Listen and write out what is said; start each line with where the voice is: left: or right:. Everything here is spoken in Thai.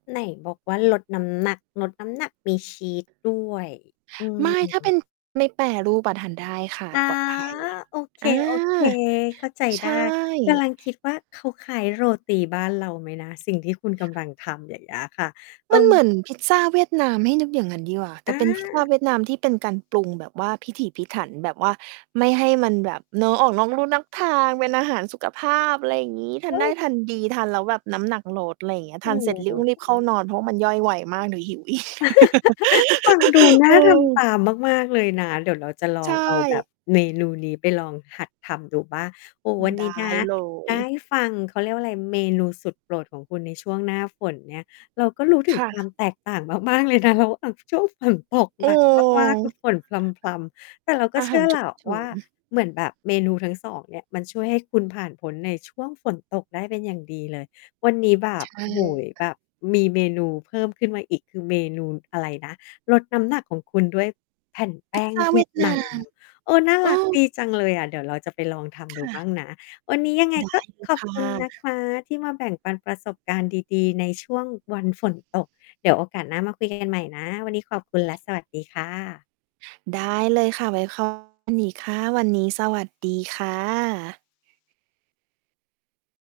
left: ไหนบอกว่าลดน้ำหนัก ลดน้ำหนักมีชีสด้วย อื
right: ไม่ ถ้าเป
left: ม
right: ็น ไม่แปรรูป อะทานได้ค่ะ
left: คะ
right: ปลอดภัย
left: โอเค
right: อา
left: ๆ เข้าใจ
right: ใช
left: ได้
right: ่
left: กำลังคิดว่าเขาคล้ายโรตีบ้านเราไหมนะ? สิ่งที่คุณกำลังทำ อย่างเงี้ยค่ะ เออ
right: มันเหมือนพิซซ่าเวียดนามให้นึกอย่างงั้นดีกว่า แต
left: อ
right: ่เป็นพิซซ่า
left: า
right: เวียดนามที่เป็นการปรุงแบบว่าพิถีพิถัน แบบว่าไม่ให้มันแบบเนาะ ออกนอกลู่นอกทางเป็นอาหารสุขภาพ อะไรอย่างงี้ ท
left: เฮ
right: าน
left: ้
right: ได้
left: ย
right: ทานดี ทานแล้วแบบน้ำหนักลด อะไรอย่างเงี้ย
left: โอ
right: ท
left: ้
right: านเสร็จร
left: โ
right: ี
left: ฮ
right: บ ๆ เข้านอนเพราะมันย่อยไวมากเดี๋ยวหิวอีก
left: ฟังดูน
right: เ
left: ่
right: อ
left: าทำต
right: อ
left: ามมาก ๆ เลยนะ เดี๋ยวเราจะล
right: ใ
left: อ
right: ช
left: งเอาแบ
right: ่
left: บเมนูนี้ไปลองหัดทำดูบ้าง โอ้โฮ วัน
right: ได
left: น
right: ้
left: ี้นะ
right: เล
left: ไ
right: ย
left: ด้ฟัง เขาเรียกว่าอะไร เมนูสุดโปรดของคุณในช่วงหน้าฝนเนี่ย เราก็รู้ถึ
right: ค
left: ง
right: ่
left: คว
right: ะ
left: ามแตกต่างมาก ๆ เลยนะคะว่า ช่วงฝนตก
right: เ
left: หนักมาก ๆ คื
right: ออ
left: อฝนพรำ ๆ แต่เราก็
right: อา
left: เช
right: ห
left: ื
right: า
left: ่อ
right: รฉ
left: แ
right: ุ
left: ล
right: ก
left: ้ว
right: เฉิ
left: ว่า
right: น
left: เหมือนแบบเมนูทั้ง 2 เนี่ย มันช่วยให้คุณผ่านพ้นในช่วง ฝนตกได้เป็นอย่างดีเลย วันนี้แบ
right: ใช
left: บ โอ้โฮ แบ
right: ่
left: บมีเมนูเพิ่มขึ้นมาอีก คือเมนูอะไรนะ ลดน้ำหนักของคุณด้วยแผ่นแป
right: พิ
left: ้
right: ซ
left: ง
right: ซ่า
left: เว
right: เว
left: ี
right: ี
left: ย
right: ย
left: ด
right: ดน
left: น
right: า
left: า
right: ม
left: ม โอ้ น่า
right: เอ
left: รัก
right: อ
left: ดีจังเลยอะ เดี๋ยวเราจะไปลองท
right: ค
left: ำดู
right: ่
left: บ
right: ะ
left: ้างนะ วันนี้ยังไง
right: ได้
left: ก็
right: เล
left: ข
right: ย
left: อ
right: ค
left: บ
right: ่ะ
left: คุณนะคะ ที่มาแบ่งปันประสบการณ์ดี ๆ ในช่วงวันฝนตก เดี๋ยวโอกาสหน้ามาคุย กัน ใหม่นะ วันนี้ขอบคุณและสวัสดีค่ะ
right: ได้เลยค่ะ ไว้ คุย อีกค่ะ วันนี้สวัสดีค่ะ